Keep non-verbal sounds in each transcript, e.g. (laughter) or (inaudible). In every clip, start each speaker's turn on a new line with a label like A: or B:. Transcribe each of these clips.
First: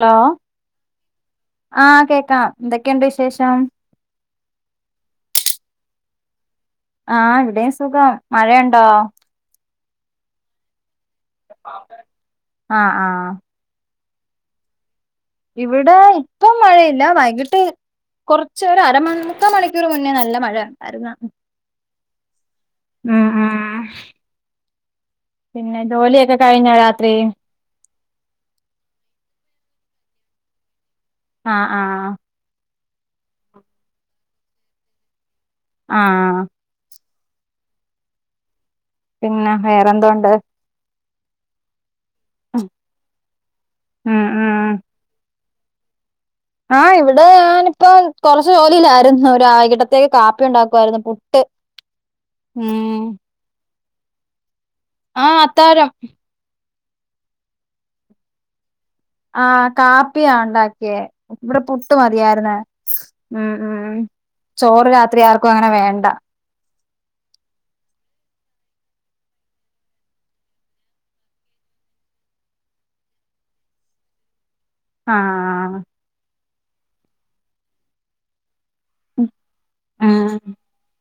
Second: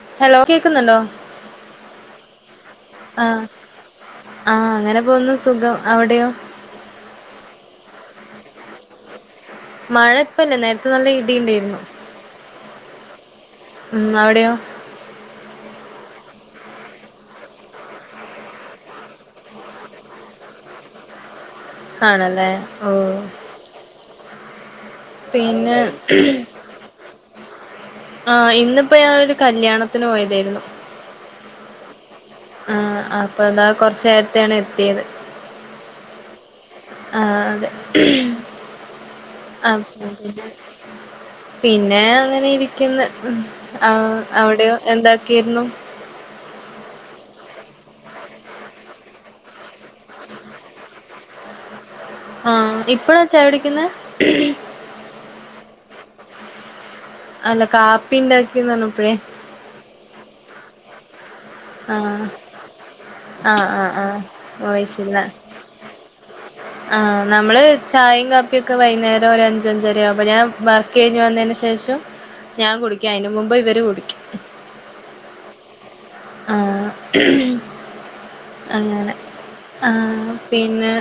A: Hello ആഹ് കേക്കാം എന്തൊക്കെയുണ്ട്
B: ആഹ്
A: വിശേഷം
B: ആഹ് അങ്ങനെ പോവുന്നു സുഖം അവിടെയോ
A: ആഹ് ഇവിടെയും സുഖം, മഴയുണ്ടോ
B: മഴപ്പല്ല നേര്ത്തെ നല്ല ഇടി
A: ആഹ് ആഹ്
B: ഉം അവിടെയോ
A: ഇവിടെ ഇപ്പം മഴയില്ല വൈകിട്ട് കൊറച്ച് ഒരമ്മുക്കാ മണിക്കൂർ മുന്നേ നല്ല മഴ ഉണ്ടായിരുന്നതാണ്
B: ആണല്ലേ ഓഹ്
A: ഉം പിന്നെ ജോലിയൊക്കെ കഴിഞ്ഞൊ രാത്രി
B: ആഹ് ഇന്നിപ്പോ ഞങ്ങളൊരു കല്യാണത്തിന് പോയതായിരുന്നു
A: ആഹ് ആഹ്
B: ആഹ് അപ്പതാ കൊർച്ചേര്ത്തെയാണ് എത്തിയത്
A: ആഹ്
B: ആഹ് അതെ
A: പിന്നെ
B: അപ്പൊ
A: വേറെന്തോണ്ട്
B: പിന്നെ പിന്നെ അങ്ങനെ ഇരിക്കുന്ന്. ഉം
A: ഉം ഉം
B: അവിടെയോ എന്താ ക്കേര്ന്നു
A: ആഹ ഇവിടെ ഞാനിപ്പം കൊറച്ചു ജോലില്ലായിരുന്നു ഒ ആകിട്ടത്തേക്ക് കാപ്പി ഉണ്ടാക്കുവായിരുന്നു പുട്ട്
B: ആഹ
A: ഉം
B: ഇപ്പളാ ചായകുടിക്കുന്നെ
A: ആഹ് അത്തായം
B: അല്ല കാപ്പി ഉണ്ടാക്കിന്ന് പറഞ്ഞപ്പളെ
A: ആഹ കാപ്പിയാ ഉണ്ടാക്കിയേ ഇവിടെ പുട്ട്
B: ആഹ്
A: മതിയായിരുന്ന ഉം
B: ആഹ്
A: ഉ
B: ആഹ് ആഹ്
A: ചോറ്
B: വോയിസില്ല
A: രാത്രി ആർക്കും അങ്ങനെ വേണ്ട
B: ആഹ് നമ്മള് ചായയും കാപ്പിയ ഒക്കെ വൈകുന്നേരം ഒരു അഞ്ചഞ്ചര അപ്പൊ ഞാൻ വർക്ക് കഴിഞ്ഞഞ് വന്നതിന് ശേഷം ഞാൻ കുടിക്കും അയിന് മുമ്പ് ഇവര് കുടിക്കും
A: ആഹ്
B: (unintelligible) അങ്ങനെ ആഹ് പിന്നെ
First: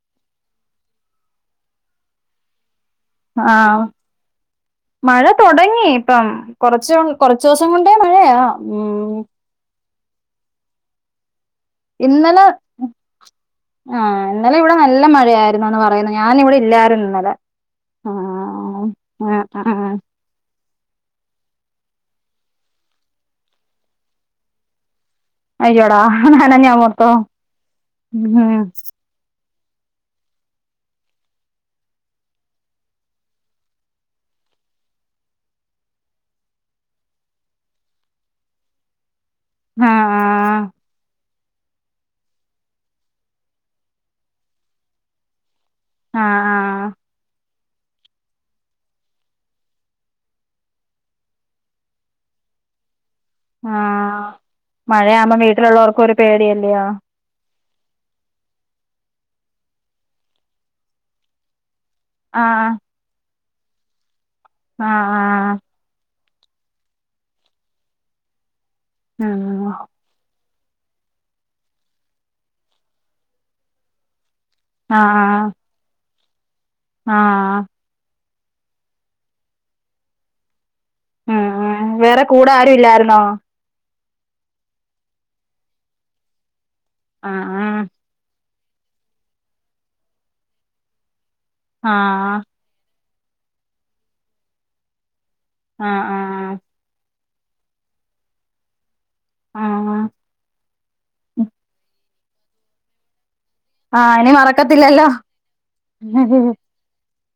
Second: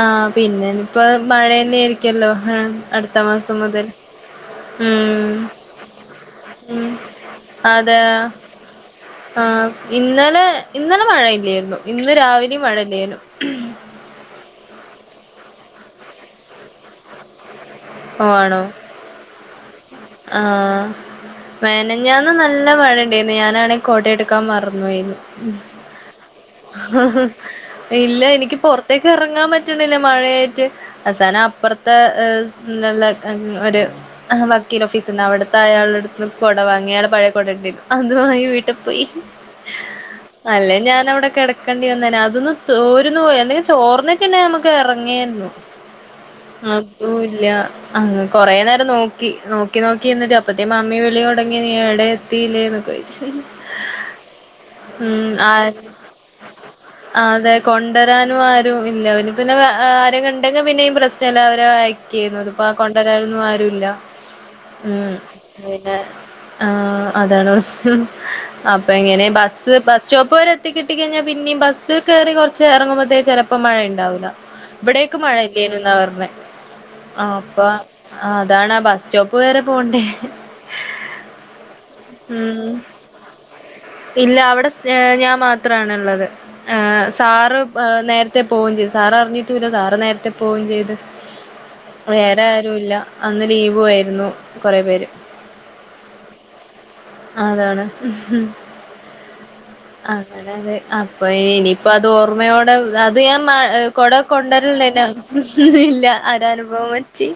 B: ആഹ പിന്നെനി ഇപ്പോ മഴ ന്നെ ആയിരിക്കല്ലോ അടുത്ത മാസം
A: ആഹ്
B: മുതൽ
A: മഴ
B: ഉം
A: തുടങ്ങി ഇപ്പം കൊറച്ച
B: ഉം
A: കൊറച്ച ദിവസം കൊണ്ടേ
B: അതെ
A: മഴയാ ഉം
B: ആഹ് ഇന്നലെ ഇന്നലെ മഴയില്ലായിരുന്നു ഇന്ന്
A: ഇന്നലെ
B: രാവിലെയും മഴയില്ലായിരുന്നു
A: ആഹ് ഇന്നലെ ഇവിടെ നല്ല മഴയായിരുന്നുന്ന് പറയുന്നത് ഞാന ഇവിടെ ഇല്ല ഇന്നലെ
B: ഓഹ് ആണോ
A: ആഹ് ആഹ്
B: ആഹ് മെനഞ്ഞാന്ന് നല്ല മഴ ഉണ്ടായിരുന്നു ഞാനാണെങ്ക കൊട എടുക്കാൻ മറന്നു പോയിരുന്നു
A: അയ്യോടാ നനഞ്ഞോ മൊത്തം
B: ഇല്ല എനിക്ക്
A: ഉം
B: പുറത്തേ ഇറങ്ങാൻ പറ്റുന്നില്ല മഴയായിട്ട് അവസാനം അപ്പുറത്തെ ത്തെ നല്ല ഒരു ആ വക്കീൽ ഓഫീസ്ണ്ട് അവിടുത്തെ അയാളുടെ അടുന്ന് കുട വാങ്ങി അയാളെ പഴയ കുട ഉണ്ടരുന്നു അതുമായി വീട്ടിൽ പോയി ഉ
A: ആഹ് ആഹ്
B: അല്ലേ ഞാൻ അവിടെ കടക്കണ്ടി വന്നേനെ അതൊന്ന് ചോരുന്ന് പോയ എന്തെങ്ക ചോറിനന്നെ നമുക്ക് ഇറങ്ങിയിരുന്നു
A: ആഹ് ആഹ്
B: അതുല്ല അഹ കൊറെ നേരം നോക്കി നോക്കി നോക്കി എന്നിട്ട് അപ്പത്തെ മാമ്മി വിളി തുടങ്ങി നീവിടെ ത്തില്ലേന്നൊക്കെ ചോയ്ച്ച്
A: ആഹ് മഴയാവുമ്പോം വീട്ടിലുള്ളവർക്കും ഒരു പേടിയല്ലയോ
B: ആഹ് അതെ കൊണ്ടുവരാനും ആരും ഇല്ല അവന് പിന്നെ ആര കണ്ടെങ്കിൽ പിന്നെയും പ്രശ്നംല്ല അവരെ അതിപ്പോ
A: ആഹ്
B: ആ കൊണ്ടുവരാനൊന്നും ആരുല്ല ഉം
A: ആഹ്
B: ആഹ് അതാണ് പ്രശ്നം അപ്പൊ എങ്ങനെ ബസ് ബ
A: ആഹ്
B: ബസ് സ്റ്റോപ്പ് വരെത്തി കിട്ടിക്കഴിഞ്ഞാ പിന്നെയ ബസ്ൽ കയറി കുറച്ച് ഇറങ്ങുമ്പോഴത്തേക്ക് ചിലപ്പോം മഴയ ഉണ്ടാവൂല്ല ഇവിടേക്ക് മഴ
A: ആഹ്
B: ഇല്ലേനുന്നാ പറഞ്ഞ ആ
A: ആഹ്
B: അപ്പൊ ആഹ് അതാണ് ആ ബസ് സ്റ്റോപ്പ് വരെ പോവണ്ടേ
A: ഉം വേറെ കൂടെ ആരും ഇല്ലായിരുന്നോ
B: ഇല്ല അവിടെ ഞാൻ മാത്രമാണുള്ളത് സാറ്
A: ആഹ്
B: നേരത്തെ പോയും ചെയ്ത് സാറ അറിഞ്ഞിട്ടല്ല സാറ് നേരത്തെ പോവയും ചെയ്ത്
A: ആഹ്
B: വേറെ ല്ല അന്ന് ലീവു ആയിരുന്നു കുറേ പേര്
A: ആഹ് ആഹ്
B: അതാണ്
A: ആഹ്
B: അങ്ങനെ അതെ അപ്പൊ ഇനിയിപ്പോ അത് ഓർമ്മയോടെ അത് ഞാൻ കൊട
A: ആഹ് ഇനി മറക്കത്തില്ലല്ലോ
B: കൊണ്ടുവരന്നെന്നല്ല ഒരനുഭവം വെച്ച്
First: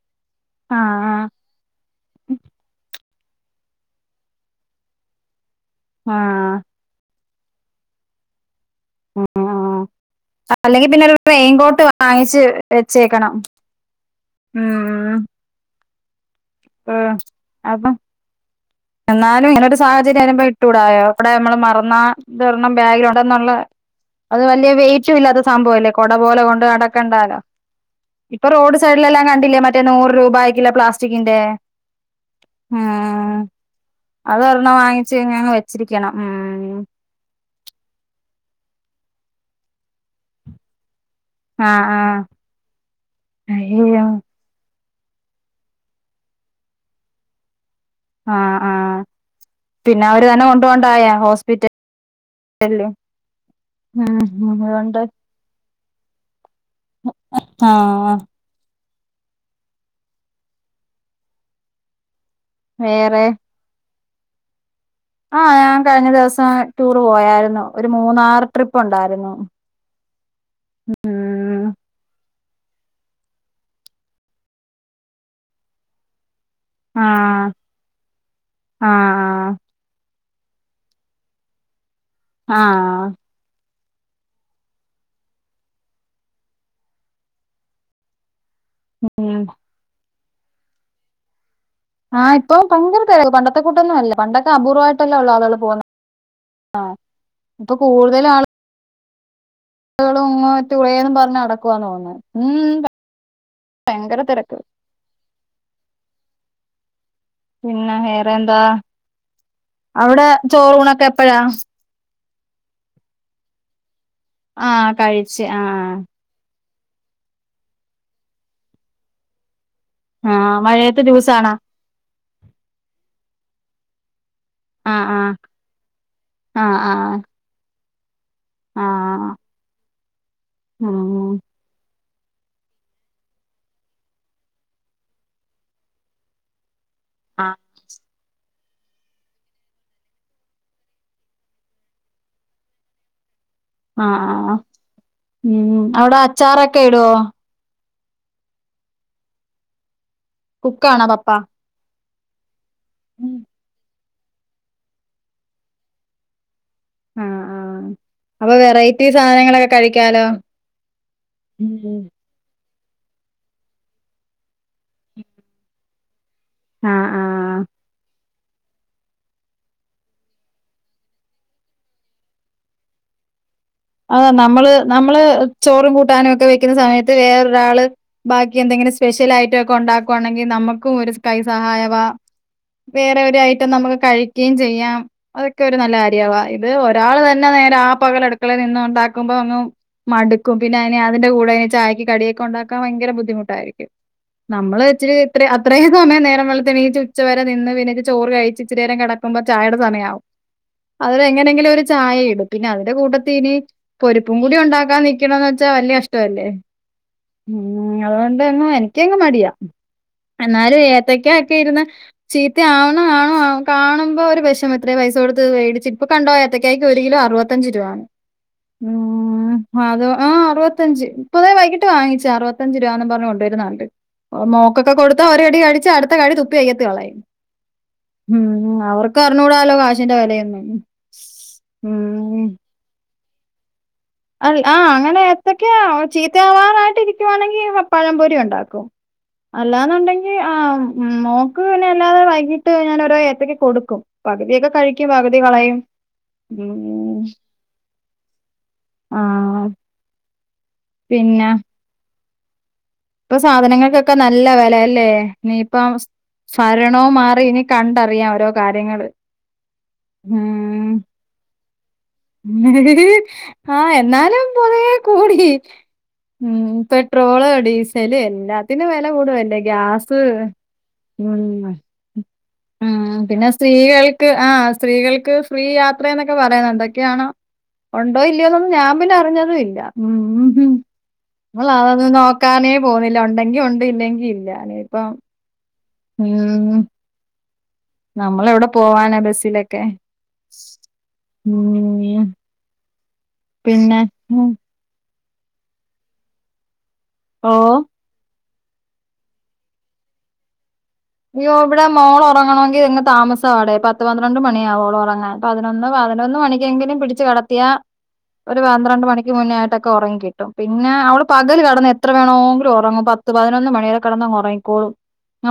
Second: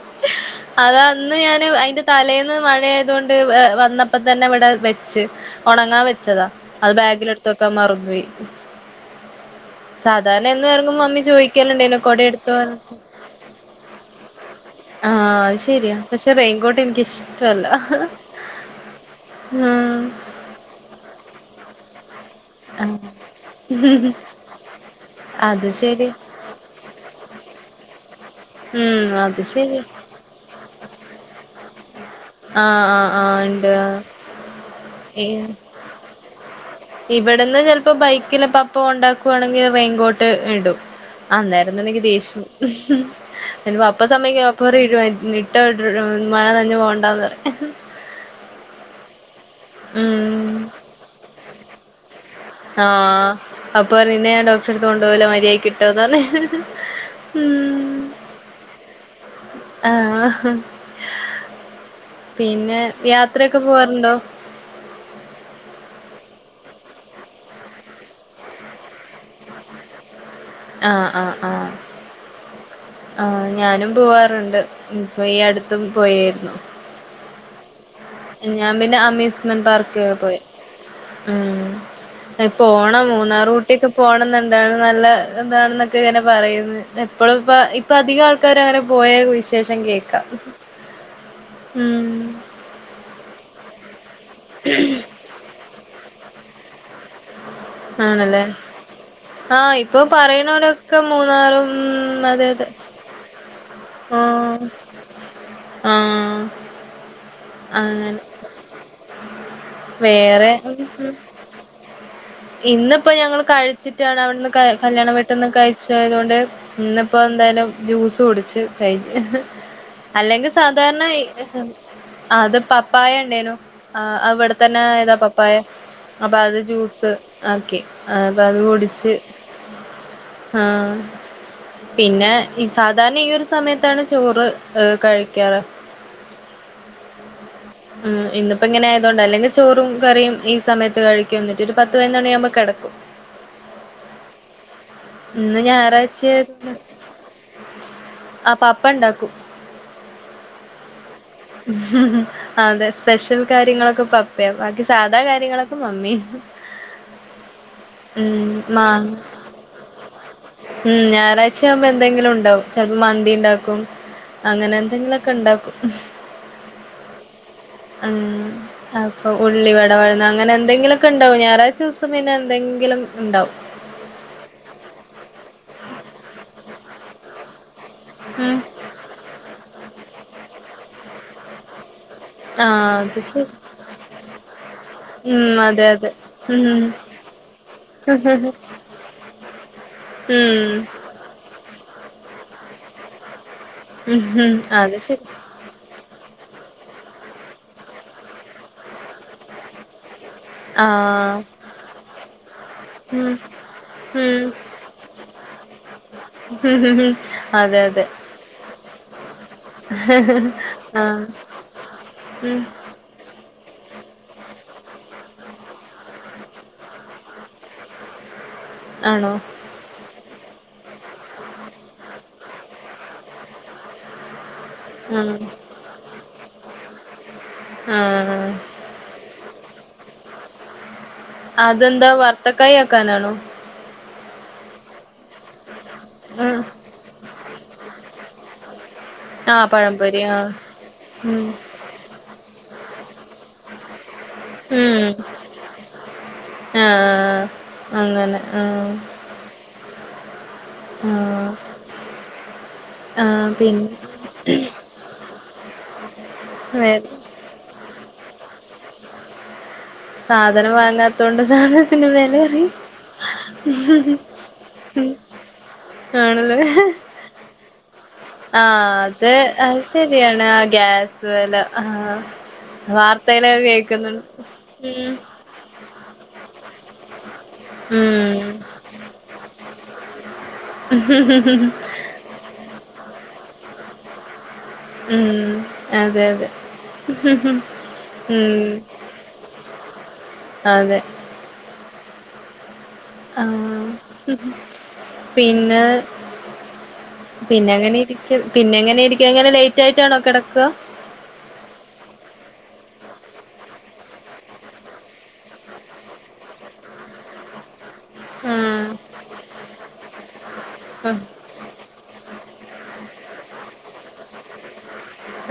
B: അതാ
A: ആഹ്
B: ഇന്ന് ഞാന് അതിന്റെ തലേന്ന് മഴ ആയത് കൊണ്ട് വന്നപ്പോ തന്നെ ഇവിടെ വെച്ച് ഒണങ്ങാൻ വെച്ചതാ
A: ആഹ്
B: അത് ബാഗിലെടുത്ത് വെക്കാൻ മറന്ന്പോയ് സാധാരണ എന്നും
A: അല്ലെങ്കിൽ
B: എറങ്ങുമ്പോ
A: പിന്നെ ഒരു
B: മമ്മി
A: റെയിൻകോട്ട്
B: ചോയിക്കലുണ്ടേനു കൊടെ
A: വാങ്ങിച്ച്
B: എടുത്തോ അതെടുത്തോ
A: വെച്ചേക്കണം ഉം
B: ആഹ് അത് ശെരിയാ പക്ഷെ
A: ഉം
B: റെയിൻകോട്ടെനിക്കിഷ്ടല്ല
A: അപ്പം എന്നാലും ഇങ്ങനൊരു സാഹചര്യം വരുമ്പോ ഇട്ടൂടായോ അവിടെ നമ്മള് മറന്നാ ഇതൊർണ്ണം ബാഗിലൊണ്ടെന്നൊള്ളെ അത് വല്യ വെയിറ്റും ഇല്ലാത്ത
B: അത്
A: സംഭവം അല്ലേ
B: ശരി
A: കൊട പോലെ കൊണ്ട് നടക്കണ്ടാല്ലോ ഇപ്പൊ റോഡ്
B: ഉം
A: സൈഡിലെല്ലാം
B: അത്
A: കണ്ടില്ലേ
B: ശരി
A: മറ്റേ നൂറ് രൂപായിക്കില്ലെ പ്ലാസ്റ്റിക്കിന്റെ
B: ആഹ് ആഹ് ആഹ് ഇണ്ട് ആഹ്
A: അതൊരെണം വാങ്ങിച്ച് ഇനിയങ്ങ് വെച്ചിരിക്കണം ഉം
B: ഇവിടുന്ന് ചെലപ്പൊ ബൈക്കില് പപ്പ കൊണ്ടാക്കുവാണെങ്കി ഞാൻ റെയിൻകോട്ട് ഇടും ആന്നേരം തന്നെ
A: ആഹ്
B: എനിക്ക്
A: ആഹ്
B: ദേഷ്യം എന്റെ പപ്പ
A: അയ്യോ
B: സമ്മയ്ക്ക പ്പറീഴുവാരിക്കും ഇട്ടോ ഇട്ട് എഹ് മഴ നനഞ്ഞു പോകണ്ടാന്ന് പറയും
A: ആഹ് ആഹ് പിന്നെ അവര് തന്നെ
B: ഉം
A: കൊണ്ടോണ്ടായോ ഹോസ്പിറ്റൽ
B: ആഹ് അപ്പറയും നിന്നെ ഞാൻ
A: ഉം
B: ഡോക്ടറെടുത്ത്
A: അതുകൊണ്ട്
B: കൊണ്ടുപോവില്ല മര്യായിക്ക് ഇട്ടോന്ന് പറയും ഉം
A: ആഹ് ആഹ്
B: ആഹ് പിന്നെ
A: വേറെ
B: യാത്രക്കെ പോവാറുണ്ടോ
A: ആഹ് ഞാൻ കഴിഞ്ഞ ദിവസം ടൂറ് പോയാരുന്നു ഒരു മൂന്നാറ് ട്രിപ്പൊണ്ടാരുന്നു
B: ആഹ് ആഹ് ആഹ് ആഹ് ഞാനും പോവാറുണ്ട് ഇപ്പൊ ഈ അടുത്തും പോയീര്ന്നു
A: ആഹ്
B: ഏഹ് ഞാൻ പിന്നെ
A: ആഹ്
B: അമ്യൂസ്മെന്റ് പാർക്ക് പോയി ഉം ഏഹ് പോണം
A: ആഹ്
B: മൂന്നാറൂ യെക്കെ പോണംന്നുണ്ടാര്ണ് നല്ല ഇതാണെന്നൊക്കെ ഇങ്ങനെ പറയ്ന്ന് എപ്പോഴും ഇപ്പ ഇ ഇപ്പധികം ആൾക്കാരും അങ്ങനെ പോയ വിശേഷം കേക്കാം ഉം
A: ആഹ് ഇപ്പം ദയങ്കര തെ പണ്ടത്തെക്കൂട്ടൊന്നുവല്ല പണ്ടൊക്കെ അപൂർവായിട്ടല്ലെ ഒള്ളൂ ആളുകള് പോകുന്നെ ആഹ്
B: ആണല്ലേ ആഹ് ഇപ് ഇപ്പൊ
A: ളും
B: പറയുന്നവരൊക്കെ
A: ടുളേന്നും പറഞ്ഞ്
B: മൂന്നാറും
A: നടക്കുവാന്ന് തോന്നുന്നു
B: അതെതെ
A: ഉം ഭയങ്കര തിരക്ക്
B: ആഹ് ആഹ്
A: പിന്നെ
B: അങ്ങനെ
A: വേറെ എന്താ അവിടെ
B: വേറെ
A: ചോറൂണൊക്കെ എപ്പഴാ
B: ഇന്നിപ്പോ ഞങ്ങള് കഴിച്ചിട്ടാണ് അവിടുന്ന് ക
A: ആഹ്
B: കല്യാണം
A: കഴിച്ച്
B: വീട്ടിന്ന്
A: ആഹ്
B: കഴിച്ചതായതുകൊണ്ട് ഇന്നിപ്പോ എന്തായാലും ജ്യൂസ് കുടിച്ച് കഴിഞ്ഞ് അല്ലെങ്കി
A: ആഹ് മഴയത്ത്
B: സാധാർണായി
A: ജ്യൂസാണോ
B: ആഹ് അത് പപ്പായ ഉണ്ടേനു ആഹ് അവിടെത്തന്നെ
A: ആഹ്
B: ആയതാ
A: ആഹ്
B: പപ്പായ അപ്പൊ അത്
A: ആഹ്
B: ജ്യൂസ്
A: ആഹ്
B: ആക്കി ആഹ് അപ്പ അത് കുടിച്ച്
A: ആഹ്
B: ആഹ്
A: ഉം
B: പിന്നെ ഈ സാധാരണ ഈയൊരു സമയത്താണ് ചോറ് ഏഹ് കഴിക്കാറ്
A: ആഹ്
B: ഉം ഇന്നിപ്പോ ഇങ്ങനെ ആയതുകൊണ്ടാ അല്ലെങ്കി ചോറും കറിയും ഈ സമയത്ത് കഴിക്കും എന്നിട്ടൊരു പത്ത് പതിനൊന്ന് മണിയാവുമ്പോ കെടക്കും
A: ആഹ് ആഹ് ആഹ് ഉം അവിടെ അച്ചാറൊക്കെ ഇട്വോ
B: ആഹ് പപ്പ ഇണ്ടാക്കും
A: കുക്കാണോ പപ്പാ
B: അതെ സ്പെഷ്യൽ കാര്യങ്ങളൊക്കെ പപ്പ് വേ ബാക്കി സാധാ കാര്യങ്ങളൊക്കെ മമ്മി
A: ആഹ് ആഹ്
B: ഉം
A: അപ്പൊ വെറൈറ്റി സാധനങ്ങളൊക്കെ കഴിക്കാല്ലോ
B: മം. ഞായറാഴ്ചയാവുമ്പോ എന്തെങ്കിലും ഉണ്ടാവും. ചെലപ്പോ മന്തി ഇണ്ടാക്കും അങ്ങനെ എന്തെങ്കിലൊക്കെ ഇണ്ടാക്കും.
A: ആഹ് ആഹ്.
B: ഉം. അപ്പൊ ഉള്ളി വട വഴന്നു അങ്ങനെ എന്തെങ്കിലൊക്കെ ഉണ്ടാവും ഞായറാഴ്ച ദിവസം പിന്നെ എന്തെങ്കിലും ഇണ്ടാവും.
A: അതാ നമ്മള് നമ്മള് ചോറും കൂട്ടാനും ഒക്കെ വെക്കുന്ന സമയത്ത് വേറൊരാള്
B: ഉം
A: ബാക്കി എന്തെങ്കലു സ് സ്പെഷ്യൽ ആയിട്ടൊക്കെ ഉണ്ടാക്കുവാണെങ്കി നമുക്കും ഒരു കൈ സഹായവാ.
B: ആഹ്
A: വേറെ
B: അത്
A: ഒരു
B: ശരി
A: ഐറ്റം നമുക്ക് കഴിക്കേംചെയ്യാം
B: ഉം
A: അതൊക്കെ ഒരു
B: അതെ
A: നല്ല
B: അതെ
A: കാര്യവാ ഇത് ഒരാള് തന്നെ നേരെ ആ പകലെടുക്ക ടുക്കള നിന്ന ഇണ്ടാക്കുമ്പോ അങ്
B: ഉം
A: മടുക്കും പിന്നെ
B: ഉം
A: അനെ അതിന്റെ കൂടെ ചായക്ക് കടിയൊക്കെ ഉണ്ടാക്കാൻ ഭയങ്കര ബുദ്ധിമുട്ടായിരിക്കും
B: ഉം ഉം
A: നമ്മള്
B: അത് ശരി
A: ച്ചിരി അത്ര അത്രേ സമയ നേരം വെളുത്തെണീച്ച് ഉച്ച വരെ നിന്ന് പിന്നെ ചോറ് കഴിച്ച് ഇച്ചരി നേരം കെടക്കുമ്പോ ചായടെ സമയയാവും. അവര്
B: ആഹ്
A: എങ്ങനെയെങ്കിലും ഒരു ചായ ഇടും പിന്നെ അതിന്റെ കൂട്ടത്തി
B: ഉം
A: ഇനി പൊരിപ്പും
B: ഉം
A: കൂടി ഉണ്ടാക്കാൻ നിക്കണംന്ന് വെച്ചാ വല്ല്യാ കഷ്ടല്ലേ.
B: ഉം അതെ
A: ഉം.
B: അതെ
A: അതുകൊണ്ടൊന്നും എനിക്കങ്ങ് മടിയാ എന്നാലും
B: ആഹ്
A: ഏത്തക്കാക്കെയിരിന്ന്
B: ഉം
A: ചീത്തയാവണ്ടാ ആഹ് ആഹ് കാണുമ്പോ ഒരു വിഷമം ഇത്ര പൈസ കൊടുത്ത് മേടിച്ച് ഇപ്പ് കണ്ടോ ഏത്തക്കായക്ക് ഒരു കിലോ അറുപത്തഞ്ച് രൂപ.
B: ആണോ?
A: ആഹ് അത് ആഹ് അറുപത്തഞ്ച് ഇപ്പോ ദേ വൈകിട്ട് വാങ്ങിച് അറുപത്തഞ്ച് രൂപാന്ന് പറഞ്ഞ് കൊണ്ടുവരുന്ന കണ്ട്. മോക്കൊക്കെ കൊടുത്താ
B: ഉം
A: ഒരു കടി കഴിച്ച അടുത്ത കടി തുപ്പി വക്കത്തേയൊള്ളേ
B: ആഹ്
A: ഉം. അവർക്ക് വർക്കറിഞ്ഞൂടാലോ കാശിന്റെ വെലയൊന്നു
B: അതെന്താ വർത്തക്കായ ക്കാനാണോ?
A: അല്ല ആഹ് അങ്ങനെ ഏത്തെക്ക
B: ഉം
A: ചീത്തയാവാറായിട്ട് ഇരിക്കുവാണെങ്കിൽ പഴംപൊരി ഉണ്ടാക്കും.
B: ആഹ് പഴംപൊരി
A: അല്ലാന്നുണ്ടെങ്കിൽ ആഹ്
B: ഉം
A: മോക്ക് പിന്നെ അല്ലാതെ വൈകീട്ട് ഞാനോരോ ഏത്തയ്ക്കാ കൊടുക്കും. പകുതിയൊക്കെ കഴിക്കും
B: ഉം
A: പകുതി കളയും ഉം..
B: ആഹ് അങ്ങനെ ആഹ്..
A: ആഹ്.
B: ആഹ്.
A: പിന്നെ ഇപ്പൊ
B: ആഹ് പിന്നെ
A: സാധനങ്ങൾക്കൊക്കെ നല്ല വെലയല്ലേ ഇനിയിപ്പ
B: വേ
A: ഭരണം മാറി അപ്പഇനി കണ്ടറിയാം ഓരോ കാര്യങ്ങള്.
B: സാധനം
A: ഉം
B: വാങ്ങാത്തോണ്ട് സാധനത്തിന് വെലറിയും
A: ആഹ് എന്നാലും കൊറേ കൂടി ഇ
B: ആണല്ലോ?
A: ട്രോള് ഡീസല് എല്ലാത്തിനും
B: അത്
A: വെലകൂടൊല്ല്യാ
B: അത്
A: ഗ്യാസ്
B: ശരിയാണ് ആ ഗ്യാസ്
A: ഉം
B: വെല ആഹ്
A: ഉ പിന്നെ
B: വാർത്തയിലൊക്കെ കേക്കുന്നുണ്ട്
A: സ്ത്രീകൾക്ക് ആഹ്
B: ഉം
A: സ്ത്രീകൾക്ക് ഫ്രീ യാത്രന്നൊക്കെ പറയുന്നുണ്ട്. ക്കയാണ്
B: ഉം
A: ഒണ്ടോ ഇല്ലയോന്നൊന്നും ഞാൻ പിന്നെ അറിഞ്ഞതും ഇല്ല ഉം. മ്മള് അതൊന്നും നോക്കാനേ പോന്നില്ല ഒണ്ടെങ്കി ഉണ്ട് ഇല്ലെങ്കിൽ ഇല്ല
B: ഉം. അതെ അതെ.
A: ഉം. നമ്മളെവിടെ
B: ഉം
A: പോവാനാ ബസ്സിലൊക്കെ?
B: അതെ.
A: ഉം പിന്നെ
B: ആഹ്
A: ഉം.
B: പിന്നെ
A: ഓഹ്.
B: പിന്നങ്ങനെ ഇരിക്കും പിന്നെ എങ്ങനെരിക്ക എങ്ങനെ ലേറ്റ് ആയിട്ടാണോ കെടക്ക
A: ഇയ്യോ ഇവിടെ മോളോറങ്ങണോങ്കി ഇങ് താമസാടെ പത്ത് പന്ത്രണ്ട് മണിയ ഓളൊറങ്ങാൻ പതിനൊന്ന് പതിനൊന്ന് മണിക്കെങ്കിലും പിടിച്ച് കെടത്തിയാ ഒരു പന്ത്രണ്ട്
B: ആഹ്
A: മണിക്ക് മുന്നേയായിട്ടൊക്കെ ഒറങ്ങി കിട്ടും പിന്നെ അവള് പ കല് കെടന്ന് എത്ര വേണോങ്കിലും ഒറങ്ങും പത്ത് പതിനൊന്ന് മണിവരെ കെടന്നങ്ങുറങ്ങിക്കോളും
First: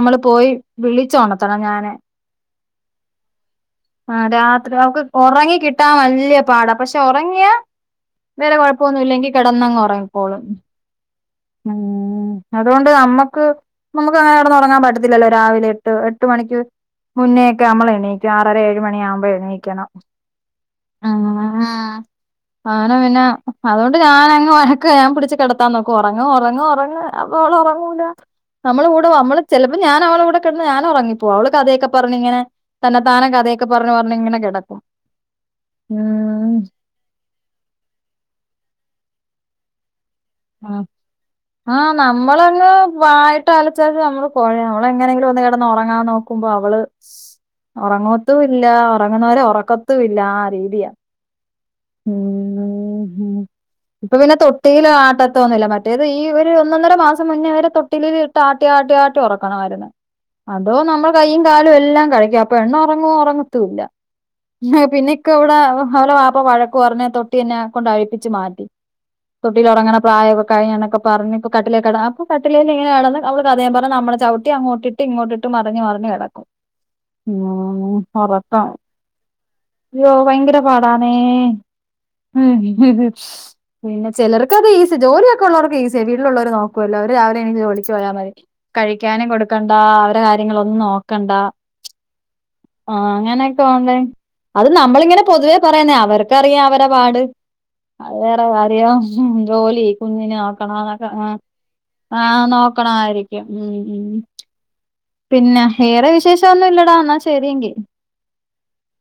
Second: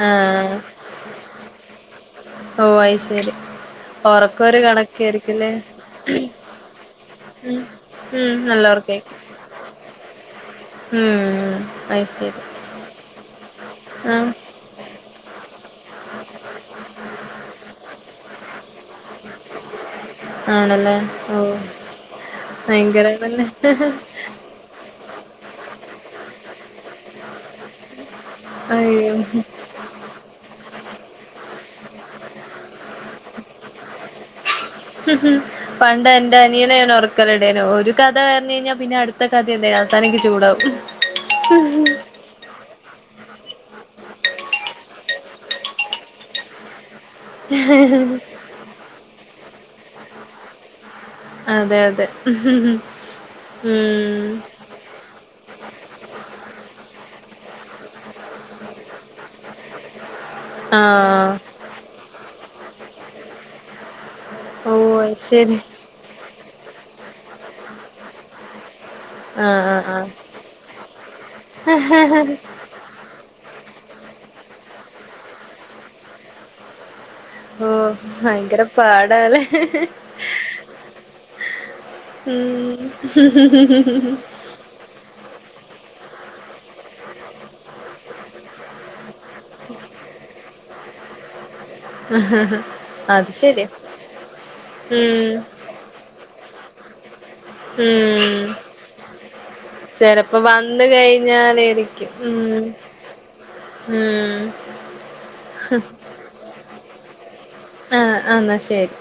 B: ആഹ്
A: പോയി വിളിച്ചോണർത്തണം ഞാന്
B: ഓഹ് അയ് ശരി
A: ആഹ്
B: ഒറക്കം ഒരു
A: രാത്രി അവക്ക്
B: കണക്കായിരിക്കുംല്ലേ
A: ഒറങ്ങി കിട്ടാൻ വല്ല്യ പാടാ പക്ഷെ ഒറങ്ങിയാ
B: ഉം ഉം
A: വേറെ
B: നല്ല
A: കൊഴപ്പൊന്നും
B: ഒറക്കായിരിക്കും
A: ഇല്ലെങ്കി കെടന്നങ്ങോറങ്ങിക്കോളും
B: ഉം അത് ശരി
A: ഉം അതുകൊണ്ട് നമ്മക്ക് നമ്മക്ക്
B: ആഹ്
A: അങ്ങനെ കെടന്ന് ഒറങ്ങാൻ പറ്റത്തില്ലല്ലോ രാവിലെ എട്ട് എട്ട് മണിക്ക് മുന്നേ ഒക്കെ നമ്മളെ എണീക്കും ആറര ഏഴുമ മണിയാകുമ്പോൾ എണീക്കണം
B: ആണല്ലേ ഓഹ്
A: ആഹ് അങ്ങനെ പിന്നെ അതുകൊണ്ട് ഞാനങ് വഴക്ക് ഞാൻ പിടിച്ച് കെടത്താൻ നോക്കും ഒറങ്ങ് ഒറങ്ങ് ഒറങ്ങ് അപ്പം അവളൊറങ്ങൂല നമ്മള് കൂടെ
B: അയ്യോ
A: നമ്മള് ചെലപ്പം അപ്പ ഞാനവളെ കൂടെ കെടന്ന് ഞാനൊറങ്ങി പോവും അവള് കഥയൊ പറഞ്ഞിങ്ങനെ തന്ന താനേ കഥയൊക്കെ പറഞ്ഞ് പറഞ്ഞിങ്ങനെ കെട
B: ഉം ഉം പണ്ടെന്റെ അനിയനെ ഞാനൊറ ഒരു കഥ പറഞ്ഞ് കഴിഞ്ഞാ പിന്നെ അടുത്ത കഥ എന്തേനാ തനിക്ക് ചൂടാവും
A: ആഹ് നാമ് നമ്മളങ്ങ് വായിട്ടലച്ചാല് നമ്മള് കൊഴയും അവളെങ്ങനെങ്കിലും ഒന്ന് കെടന്ന് ഒറങ്ങാൻ നോക്കുമ്പോ അവള് ഒറങ്ങത്തുല്ല ഒറങ്ങുന്നവരെ ഒറക്കത്തു ഇല്ല ആ രീതിയ
B: അതെ അതെ ഉം
A: തൊട്ടിയിലാട്ടത്തൊന്നുല്ല മറ്റേത് ഈ ഒരു ഒന്നൊന്നര മാസം മുന്നേ അവരെ തൊട്ടിലിലിട്ട് ആട്ടി ആട്ടി ആട്ടി ഒറക്കണമായിരുന്നു അതോ നമ്മള്
B: ആഹ്
A: കൈയും കാലും എല്ലാം കഴക്കും അപ്പൊ പെണ്ണോറങ്ങുവോ ഉറങ്ങത്തൂല്ല
B: ഓ
A: പിന്നെ
B: അത്
A: ഇക്ക ഇവിടെ
B: ശരി
A: അവളെ വാപ്പ വഴക്കു പറഞ്ഞ് തൊട്ടി എന്നെ കൊണ്ട് അഴിപ്പിച്ച് മാറ്റി
B: ആഹ് ആഹ്
A: തൊട്ടിലൊറങ്ങണ
B: ആഹ്
A: പ്രായമൊക്കെ കഴിഞ്ഞെന്നൊക്കെ പറഞ്ഞ് പ്പ കട്ടിലെക്കെട അപ്പ കട്ടിലെലങ്ങനെ കെടന്ന് അവള് കഥേം പറഞ്ഞ് നമ്മളെ ചവിട്ടി അങ്ങോട്ടിട്ട് ഇങ്ങോട്ടിട്ട് മറിഞ്ഞ് മറിഞ്ഞ് കെടക്കും
B: ഓ
A: ഉം
B: ഭയങ്കര
A: ഒറക്കം
B: പാടാല്ലേ
A: അയ്യോ ഭയങ്കര പാടാണേ
B: ഉം
A: ക്കെതീസി ജോലിയൊക്കെ ഒള്ളോർക്ക് ഈസീ വീ ക്കുവല്ലോ അവര് രാവിലെ എണീറ്റ് ജോലിക്ക് പോയാ മതി കഴിക്കാനും കൊടുക്കണ്ട അവരെ കാര്യങ്ങളൊന്നും നോക്കണ്ട ആഹ്
B: അത്
A: അങ്ങനെയൊക്കെ
B: ശരിയാ
A: ഒണ്ടേ അത് നമ്മളിങ്ങനെ
B: ഉം
A: പൊതുവേ പറയുന്ന അവർക്കറിയാം അവരെ പാട്
B: ഉം
A: അത്‌വേറെ കാര്യം ജോലി കുഞ്ഞിനെ
B: ചെലപ്പോ
A: നോക്കണം
B: വന്ന്
A: അതൊക്കെ ആഹ്
B: കഴിഞ്ഞാലേരിക്കും
A: ആഹ്
B: ഉം
A: നോക്കണായിരിക്കും ഉം ഉം പിന്നെ ഏറെ വിശേഷം ഒന്നും ഇല്ലെടാ എന്നാ ശരിയെങ്കി
B: ആഹ് ആഹ് എന്നാ ശരി